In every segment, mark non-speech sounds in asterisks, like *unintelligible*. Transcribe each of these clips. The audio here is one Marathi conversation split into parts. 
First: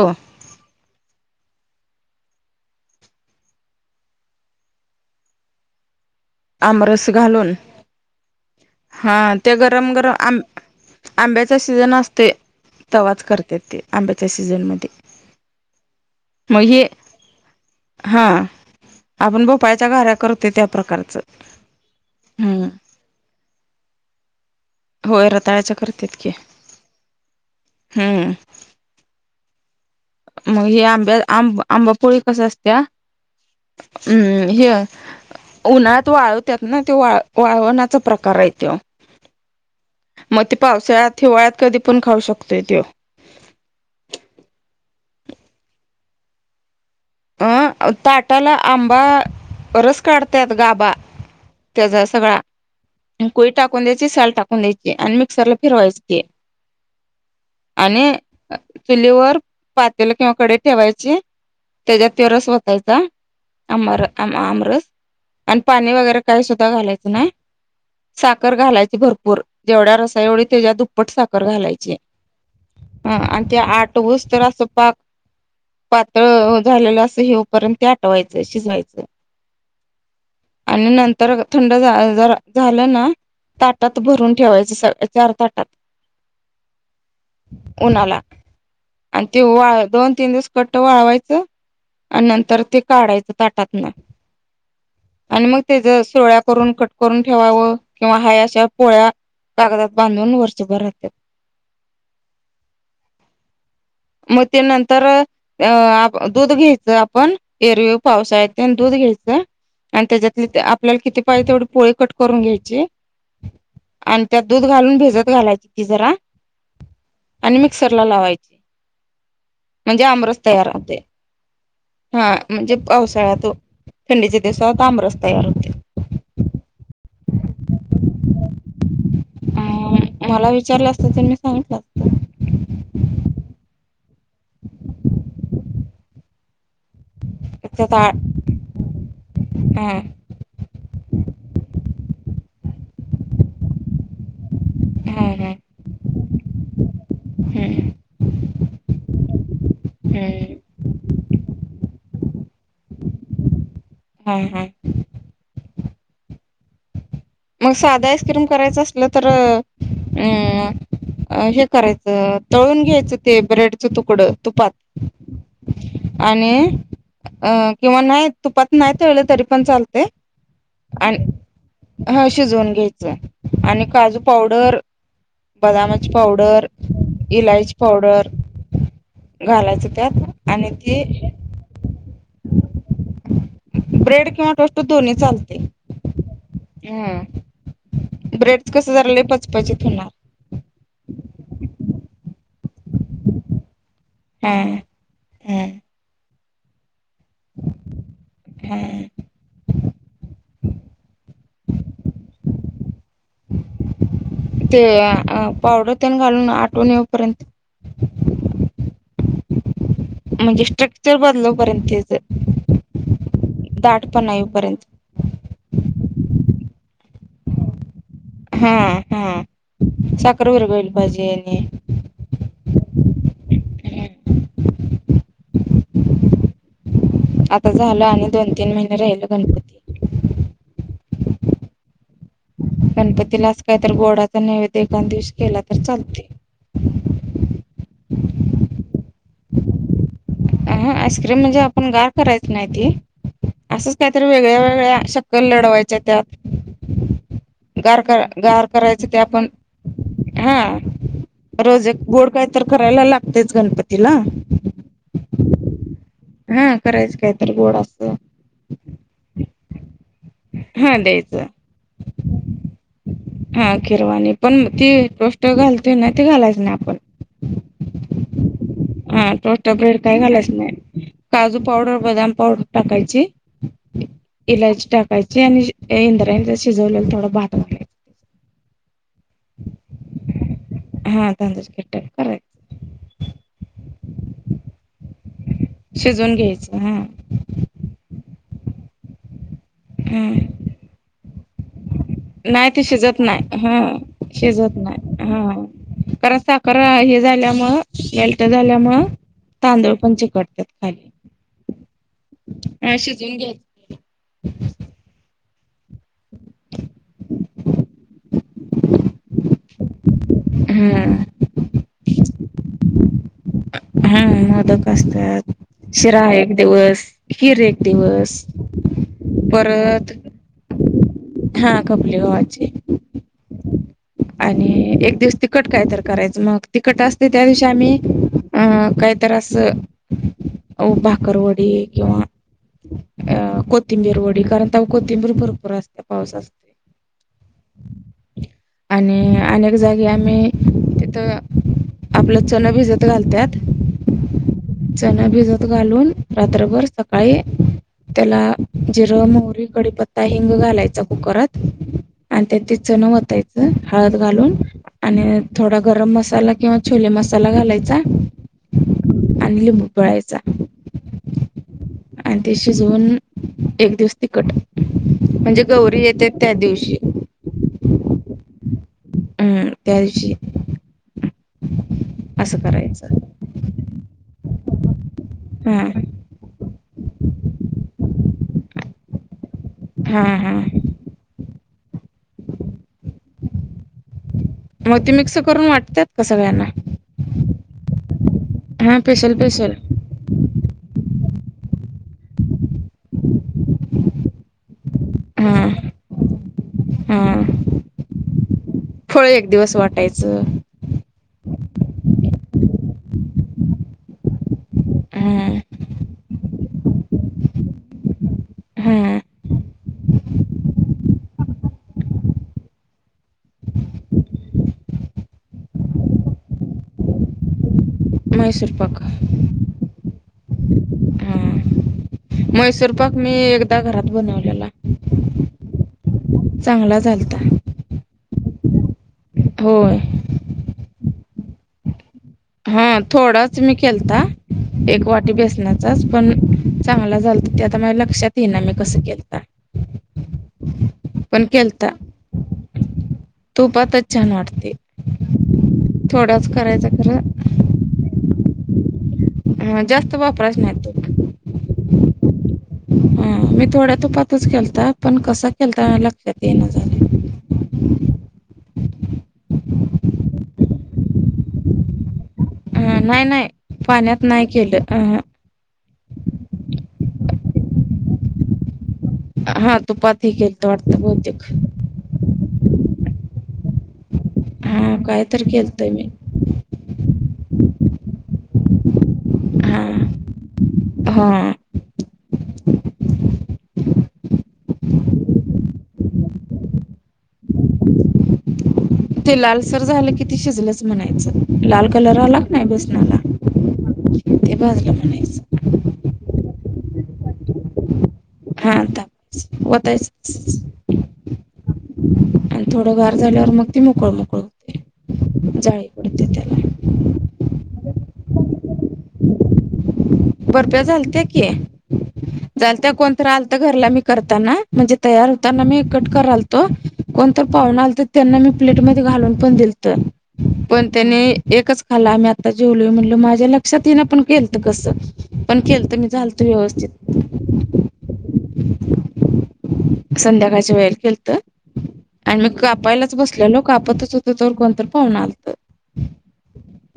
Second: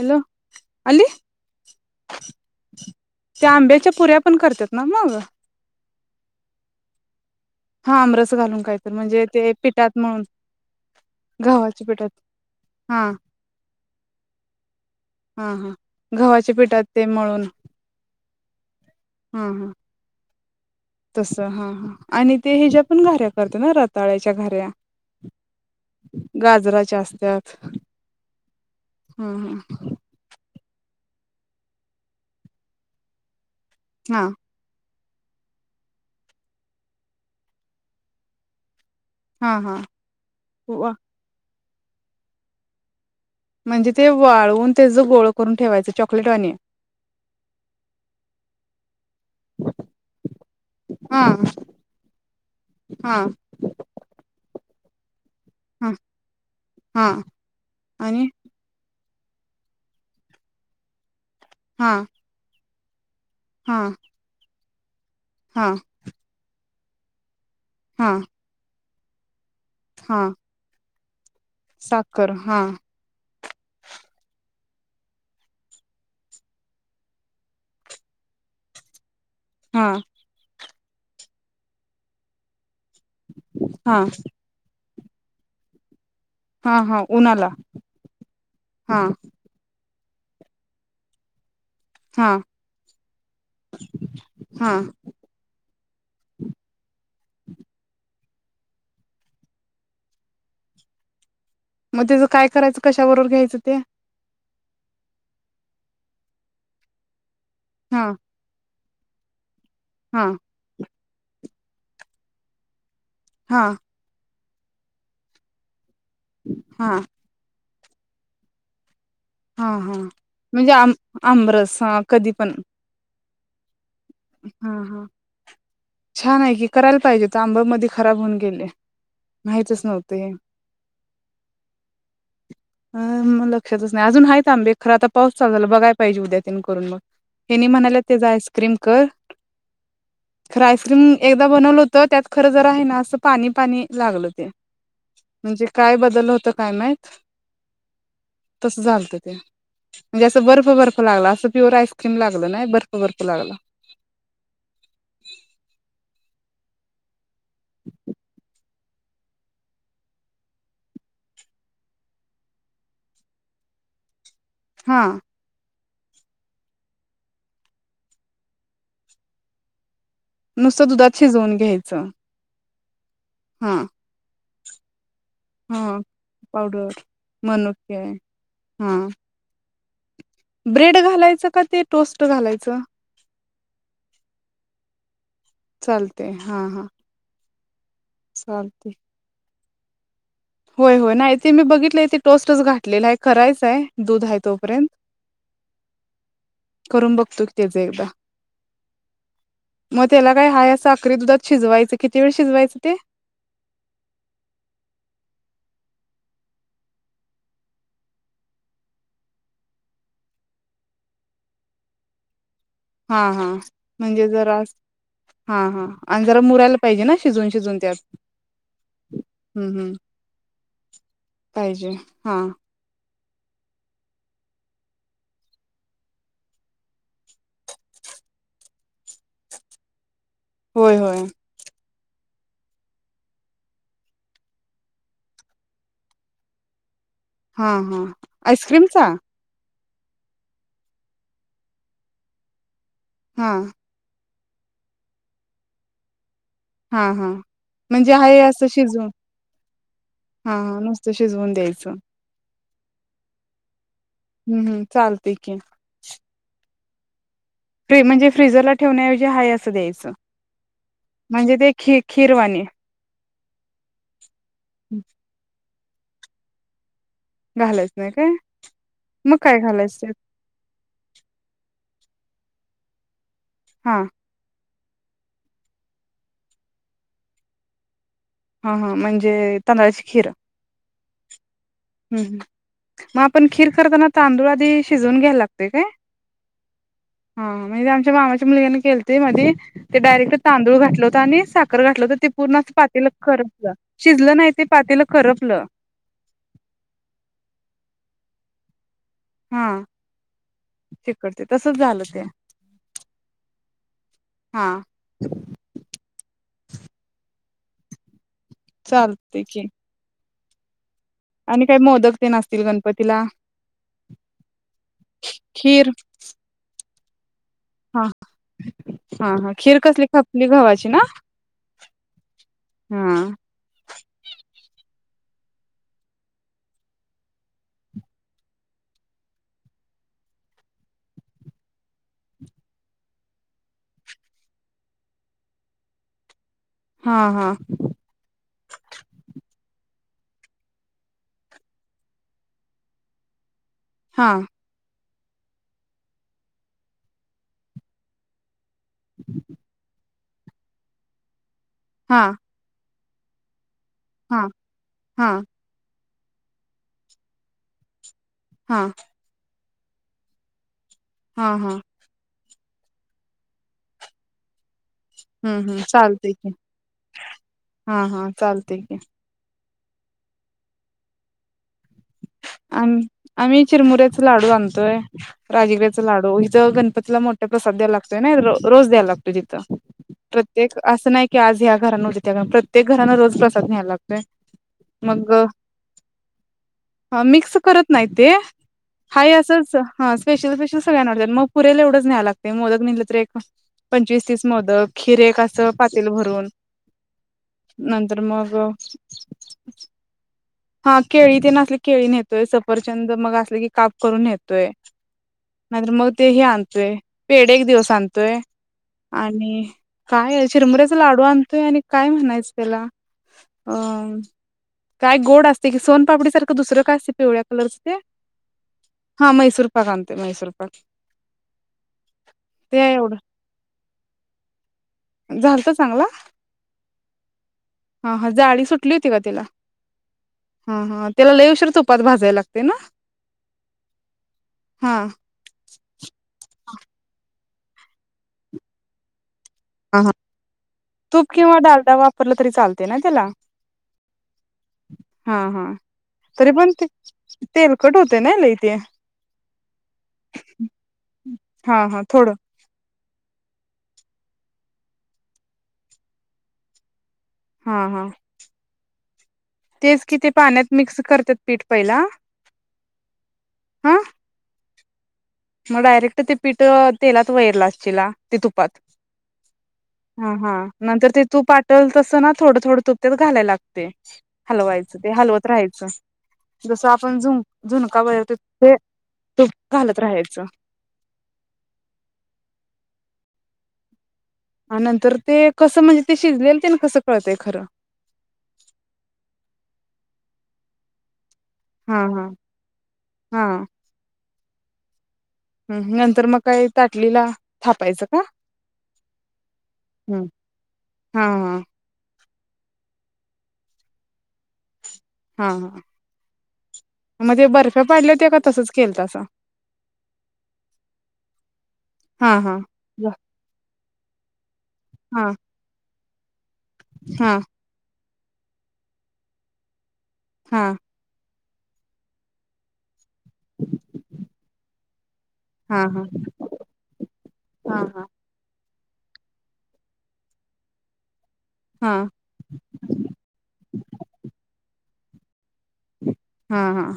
हॅलो! अली त्या आंब्याच्या पुऱ्या पण करतात. ना मग. *inaudible* आमरस घालून हा आमरस घालून काहीत हा म्हणजे ते गरम पिठात गरम म्हणून आम आंब्याचा गव्हाच्या सीझन पिठात असतोय, हा तेव्हाच करत्यात ते आंब्याच्या सीझनमध्ये. हा हा गव्हाच्या मग हे पिठात ते मळून हा आपण भोपाळ्याच्या घाय्रा करतोय, त्या प्रकार तस हा हा आणि ते ह्याच्या पण घाऱ्या करते, ना रताळ्याच्या घा्य्रा. होय रताळ्याच्या करतात की गाजराच्या असत्यात हम्म ह *unintelligible* मग हे आंब्या आं आंबा पोळी कस असत्या हा हम् ये उन्हात वाळवतात ना ते वा वाळवण्याचा प्रकार आहे. तो हा हा मग ते वा पावसाळ्यात हिवाळ्यात कधी पण खाऊ शकतोय, तो. म्हणजे ते वाळवून त्याच गोळ करून ठेवायचं. चॉकलेटवानी अं ताटाला आंबा रस काढतात. गाभा हा त्याचा सगळा हा कोई टाकून द्यायची, साल टाकून द्यायची. आणि मिक्सरला हा फिरवायचं ते हा आणि चुलीवर पातेला किंवा कडे ठेवायचे. हा त्याच्यात ते रस वतायचा. हा आमर आमरस आणि हा पाणी वगैरे काही सुद्धा घालायचं नाय. हा साखर घालायची भरपूर जेवढ्या रसा हा एवढी तेच्या दुप्पट साखर साखर घालायचं. साखर हा हा आण त्या आठवू स्तर अस पाक पातळ हो झालेलं असं हे पर्यंत ते आठवायचं शिजवायचं. हा. आणि नंतर थंड झालं ना हा ताटात भरून ठेवायचं सगळ. चार ताटात हा हा उन्हाला उन्हाला हा आणि ते वाळ दोन तीन दिवस कट वाळवायचं हा आणि नंतर ते काढायचं ताटातन हा आणि मग तेज सुरळ्या करून कट करून ठेवावं किंवा हाया *unintelligible* पोळ्या कागदात बांधून वर्षभर राहतात. मग त्याचं काय करायचं कशाबरोबर घ्यायचं ते मग ते नंतर अ दूध घ्यायचं आपण एरवे हा पावसाळ्यात दूध घ्यायचं आणि हा त्याच्यातले आपल्याला किती पाहिजे, तेवढी पोळी कट करून घ्यायची. हा. आणि त्यात दूध घालून भिजत घालायची ती जरा हा. मिक्सरला लावायची हा हा म्हणजे, आमरस तयार म्हणजे आम होतोय. आमरस हा कधी पण म्हणजे पावसाळ्या तो थंडीच्या हा दिवसात हा आमरस तयार होतोय. पाहिले त आंब मध्ये खराब होऊन गेले, अ माहितच नव्हते. *inaudible* मला विचारलं असतं तर मी सांगितलं असतं अं मग लक्षातच नाही अजून आहेत. आंबे खरं आता पाऊस चालू झाले, बघाय पाहिजे उद्या त *unintelligible* हेनी त्यात म्हणाल्यात आ तेज आईस्क्रीम कर. हा खरं आईस्क्रीम एकदा बनवलं होत. त्यात खरं जर आहे ना, असं पाणी पाणी लागलं. हा हा म्हणजे, काय बदल होतो काय माहित हम्म तसं झालंत. म्हणजे, असं हम्म बर्फ बर्फ लागला. असं प्युअर आईस्क्रीम लागलं नाही. बर्फ बर्फ लागला. हा हा. मग साधं आईस्क्रीम करायचं असलं तर अं. अ हे करायचं तळून घ्यायचं ते ब्रेडच तुकडं तुपात हा आणि अ किंवा नाही तुपात नाही तळलं तरी पण चालतय नुसतं दुधात शिजवून घ्यायचं शिजवून घ्यायचंय हा आणि काजू पावडर हा बदामाची पावडर इलायची पावडर हा घालायचं त्यात आणि ब्रेड ते घालायचं का ते टोस्ट घालायचं ब्रेड किंवा टोस्ट दोन्ही चालत चालतय हा हा! ब्रेडच चालते कसं जरा लय पचपचीत होणार होय, होय, नाही ते मी बघितलंय टोस्टच घातलेला आहे करायचं आहे दु दूध आहे हा तोपर्यंत हा करून बघतो कि त्याच एकदा हा मग त्याला काय हाया साखरी दुधात शिजवायचं किती वेळ शिजवायचं ते. ते आ पावडर त्यान घालून आटुन येऊपर्यंत म्हणजे स्ट्रक्चर बदलोपर्यंत हा हा म्हणजे जरा हा हा आणि जरा मुरायला पाहिजे ना शिजवून, शिजवून त्यात. हा, हा, हम्म हम्म साखर विरघळली पाहिजे आणि पाहिजे हा आता झालं आणि दोन तीन महिने राहिल गणपती. होय, होय. गणपतीला असं काय तर गोडाचा नैवेद एक-दोन दिवस केला तर चालते. हा हा आईस्क्रीमचा आहा आईस्क्रीम म्हणजे आपण गार करायच नाही ते हा! वेगळ्या, वेगळ्या, शक्कल लढवायच्या त्यात. हां हां. गार म्हणजे का आहे गार असं शिजवून करायचं ते आपण. हां हा हां नुसतं शिजवून रोज द्यायचं एक, गोड काय तर करायला लागतच गणपती. हूं चालतय की. हा करायच काय म्हणजे फ्रीजरला ठेवण्याऐवजी हाय असं द्यायचं. हा द्यायचं म्हणजे ते खि खिरवानी हा खिरवाणी पण ती टोष्ट घालते ना ते घालायच ना आपण घालयच नाही काय. हा मग काय टोस्ट घालायचं ब्रेड त्यात? काय घालायच न्हाय, काजू पावडर, बदाम पावडर, टाकायची. हां इलायची टाकायची आणि इंद्रायणी चा शिजवलेला थोडं भात हा हा म्हणजे तांदळाची खीर हा तांदळाची खीर टाईप हूं करायचं म आपण खीर करताना तांदूळ आधी शिजवून घ्यायला ला शिजवून घ्यायचं हा हा मंजे आमच्या मामाच्या यांनी केलत मध्ये ते हा डायरेक्ट तांदूळ घातल होत आणि सा तर घातलं तर ते पूर्ण नाही असं ते पातेलं शिजत नाही करपल हा शिजलं नाही ते शिजत पातेलं करपलं. करा हे झाल्यामुळ मेल्ट झाल्यामुळ. हा तांदुळ पण चिकटतात खाली. तिकडते तसच झालं ते अ शिजवून हा घ्यायचं *unintelligible* चालतंय की. हं! आणि काही मोदक ते असतील गणपतीला. हा मोदक असतात खीर शिरा एक दिवस खीर एक हा दिवस हा हा खीर कसली परत खपली गव्हाची ना हा खपली गव्हाची *inaudible* आणि एक दिवस तिखट काय तर करायचं मग तिखट असते त्या दिवशी आम्ही अं काहीतरी असं भाकरवडी किंवा अ कोथिंबीर वडी कारण त्यात कोथिंबीर भरपूर असते पाऊस असते हा हा आणि अनेक जागी आम्ही तिथं आपलं चण भिजत घालतात हा चना भिजत घालून रात्रभर सकाळी त्याला जिरं मोहरी कडीपत्ता हिंग घालायचा कुकरात हा आणि त्या त चण हळद हा घालून आणि हा थोडा गरम मसा मसाला किंवा छोले मसाला घालायचा हा आणनले मूठभयचा हा हा आणि ते शिजवून एक दिवस तिखट हम्म म्हणजे हम्म गौरी येते चालते की त्या दिवशी हा हा चालते की त्यालची आम आम्ही चिरमुऱ्याचे लाडू आणतोय हा राजग्याचा लाडू इिथं गणपतीला मोठ्या प स्या लागतव ना रोज दे लातते हा हा प्रत्येक असं नाही की आज ह्या घरा न होती त्या प्रत्येक घरां रोज प्रसाद न्यायला लागतो मग ते मिक्स करून वाटतेात कसगयाना मिक्स करत नाही हा अस स्पेशल स्पेशल स्पेशल सगळ्यांना मग पुरेला एवढच न्यायला लागत मोदक निेहिलं तर एक पंचवीस तीस मोदक खिरेक हा असं पातील भरून हा नंतर मग फळ एक दिवस वाटायचं हा केळी ते नसली केळी नेतोय सफरचंद मग असले की काप करून नेतोय हा नाहींतर मग तेही आणतोय पेड एक दिवस आणतोय हा आणि काय चिरमुऱ्याचा लाडू आणतोय आणि काय म्हणायचं त्याला अ काय गोड असते कि सोनपापडी सारखं दुसरं काय असत पिवळ्या कलर मैसूर पाक हा मैसूर पाक आणते मैसूर पाक ते म्हैसूर पाक एवढं मी एकदा घरात बनवलेला झालत चांगला चांगला चालता हो हा थोडाच मी केलता हा एक वाटी बेसण्याचाच पण चांगला झाल ते आता माझ लक्षात येना मी कसं केता ह तूप किंवा केलता डालदा वापरलं तरी चालते ना ला तुपातच छान वाटते हा हा थोडाच तरी पण ते करायचा तेल कटवते ना ल इथ हा जास्त वापराच नाही त हा हा थोडं हा मी थोड्या तुपातच खेळता पण कसा खेळता लक्षात ये ना झाले हा हा तेच कि ते पाण्यात मिक्स करतात पीठ पहिला हा नाही नाही हा पाण्यात नाही केलं अ मग डायरेक्ट ते पीठ तेलात वैर लाचीला ते तुपात हा तुपात हे हा हा केलतं वाटतं नंतर ते तू बहुतेक आटल तस ना थोडं थोडं तुप त्यात घालायला लागत ते हा हलवायचं ते काय तर हलवत राहायचं केलतंय मी जसं आपण ज जुनका वर त ते तूप हा घालत राहायचं हा. आणि नंतर ते कसं म्हणजे ते शिजलेल ते ना कसं कळतय. ते लालसर झालं किती शिजलंच म्हणायचं. लाल हा कलर हा आला क नाही बेसनाला हा ते भाजलं. म्हणायचं हम्म नंतर मग काय ताटलीला थापायचं का? हा ता हम्म वतायचच. हा हा आणि थोडं वार झाल्यावर मग ती मोकळ मोकळ हा होतय. हा जाळी पडते त्याला. ख बर्फ्या *unintelligible* पाडलं ते का तसंच केलत सां बर्फ्या झाल ते की. हा हा झाल त्या ब- कोणत आल तर घरला मी करताना म्हणजे हा तयार होताना मी कट करलतो हा कोणत पाहन आल तर त्यांना मी प्लेट मध्ये घालून पण दिल तर हा पण त्यांनी. एकच खाला आम्ही आता जेवल म्हणलो माझ्या लक्षात येन पण ख केलत कस. पण हा केलत हा मी झालतो व्यवस्थित. हा हा संध्याकाळच्या वेळेल केलत. हा आणि मग कापायलाच बसलेलो कापतच होत तरवर कोणतर पाहून आलत. हा हा.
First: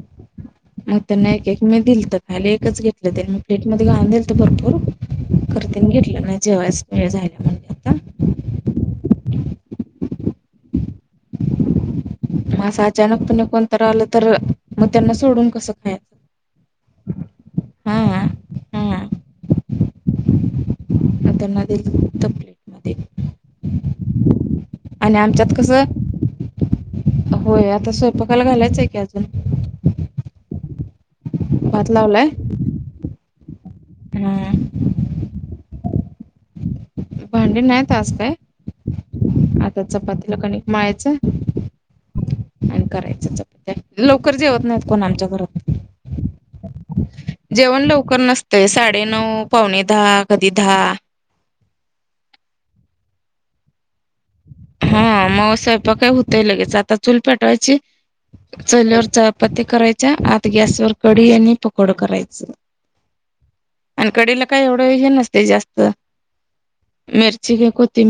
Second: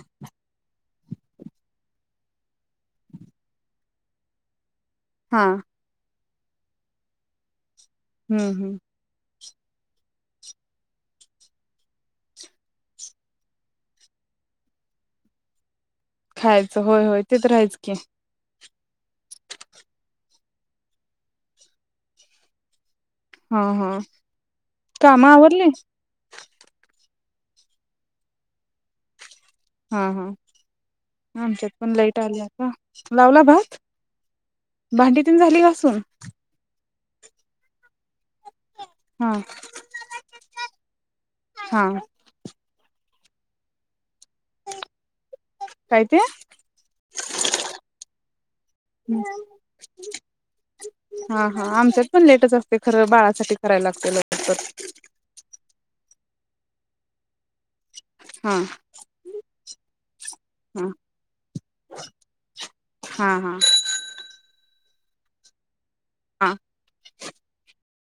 आण त्यांना मी एक एक मी दीलत खाली एकच घेतलं ते मी प्लेट मध्ये *unintelligible* घाून दिल तर भरपूर हा करते घेतलं नाही जेव्हास *unintelligible* वेळ झाला म्हणजे हम्म हम्म. मा असं अचानक *unintelligible* पुणे कोणत आलं तर मग त्यांना सोडून कसं खाय खायचं होय होय ते तर राहायचं की. हां हां त्यांना तपले म *unintelligible* हा हा कामा आमच्यात आवरली? कसं होय आता स्वयंपाकायला घालायचं आहे की अजून. हा हा आमच्यात भात पण लाईट लावलाय आलीता लावला भात? हां भांडी तन झाली घासून? भांडी नाहीत आज काय. हा आता चपातीला कणिक माळाचं हा आणि कराय लवकर जेवत नाहीत कोण आमच्या घरात. काय ते जेवण लवकर नसतय साडे नऊ पावणे दहा कधी दहा. हा हा आमच्याच पण लेटच असते खरं बाळासाठी करायला लागते लवकर. हा म काय होतंय स्वयंपाक आता चुल पेटवायची हा चुलीवर चपातती करायच्या आत गॅसवरर कढी आणि पकोड करायच. हा. हां आणि कढीला काय एवढं हे नसते जास्त. हा. मिरची घे कोतीम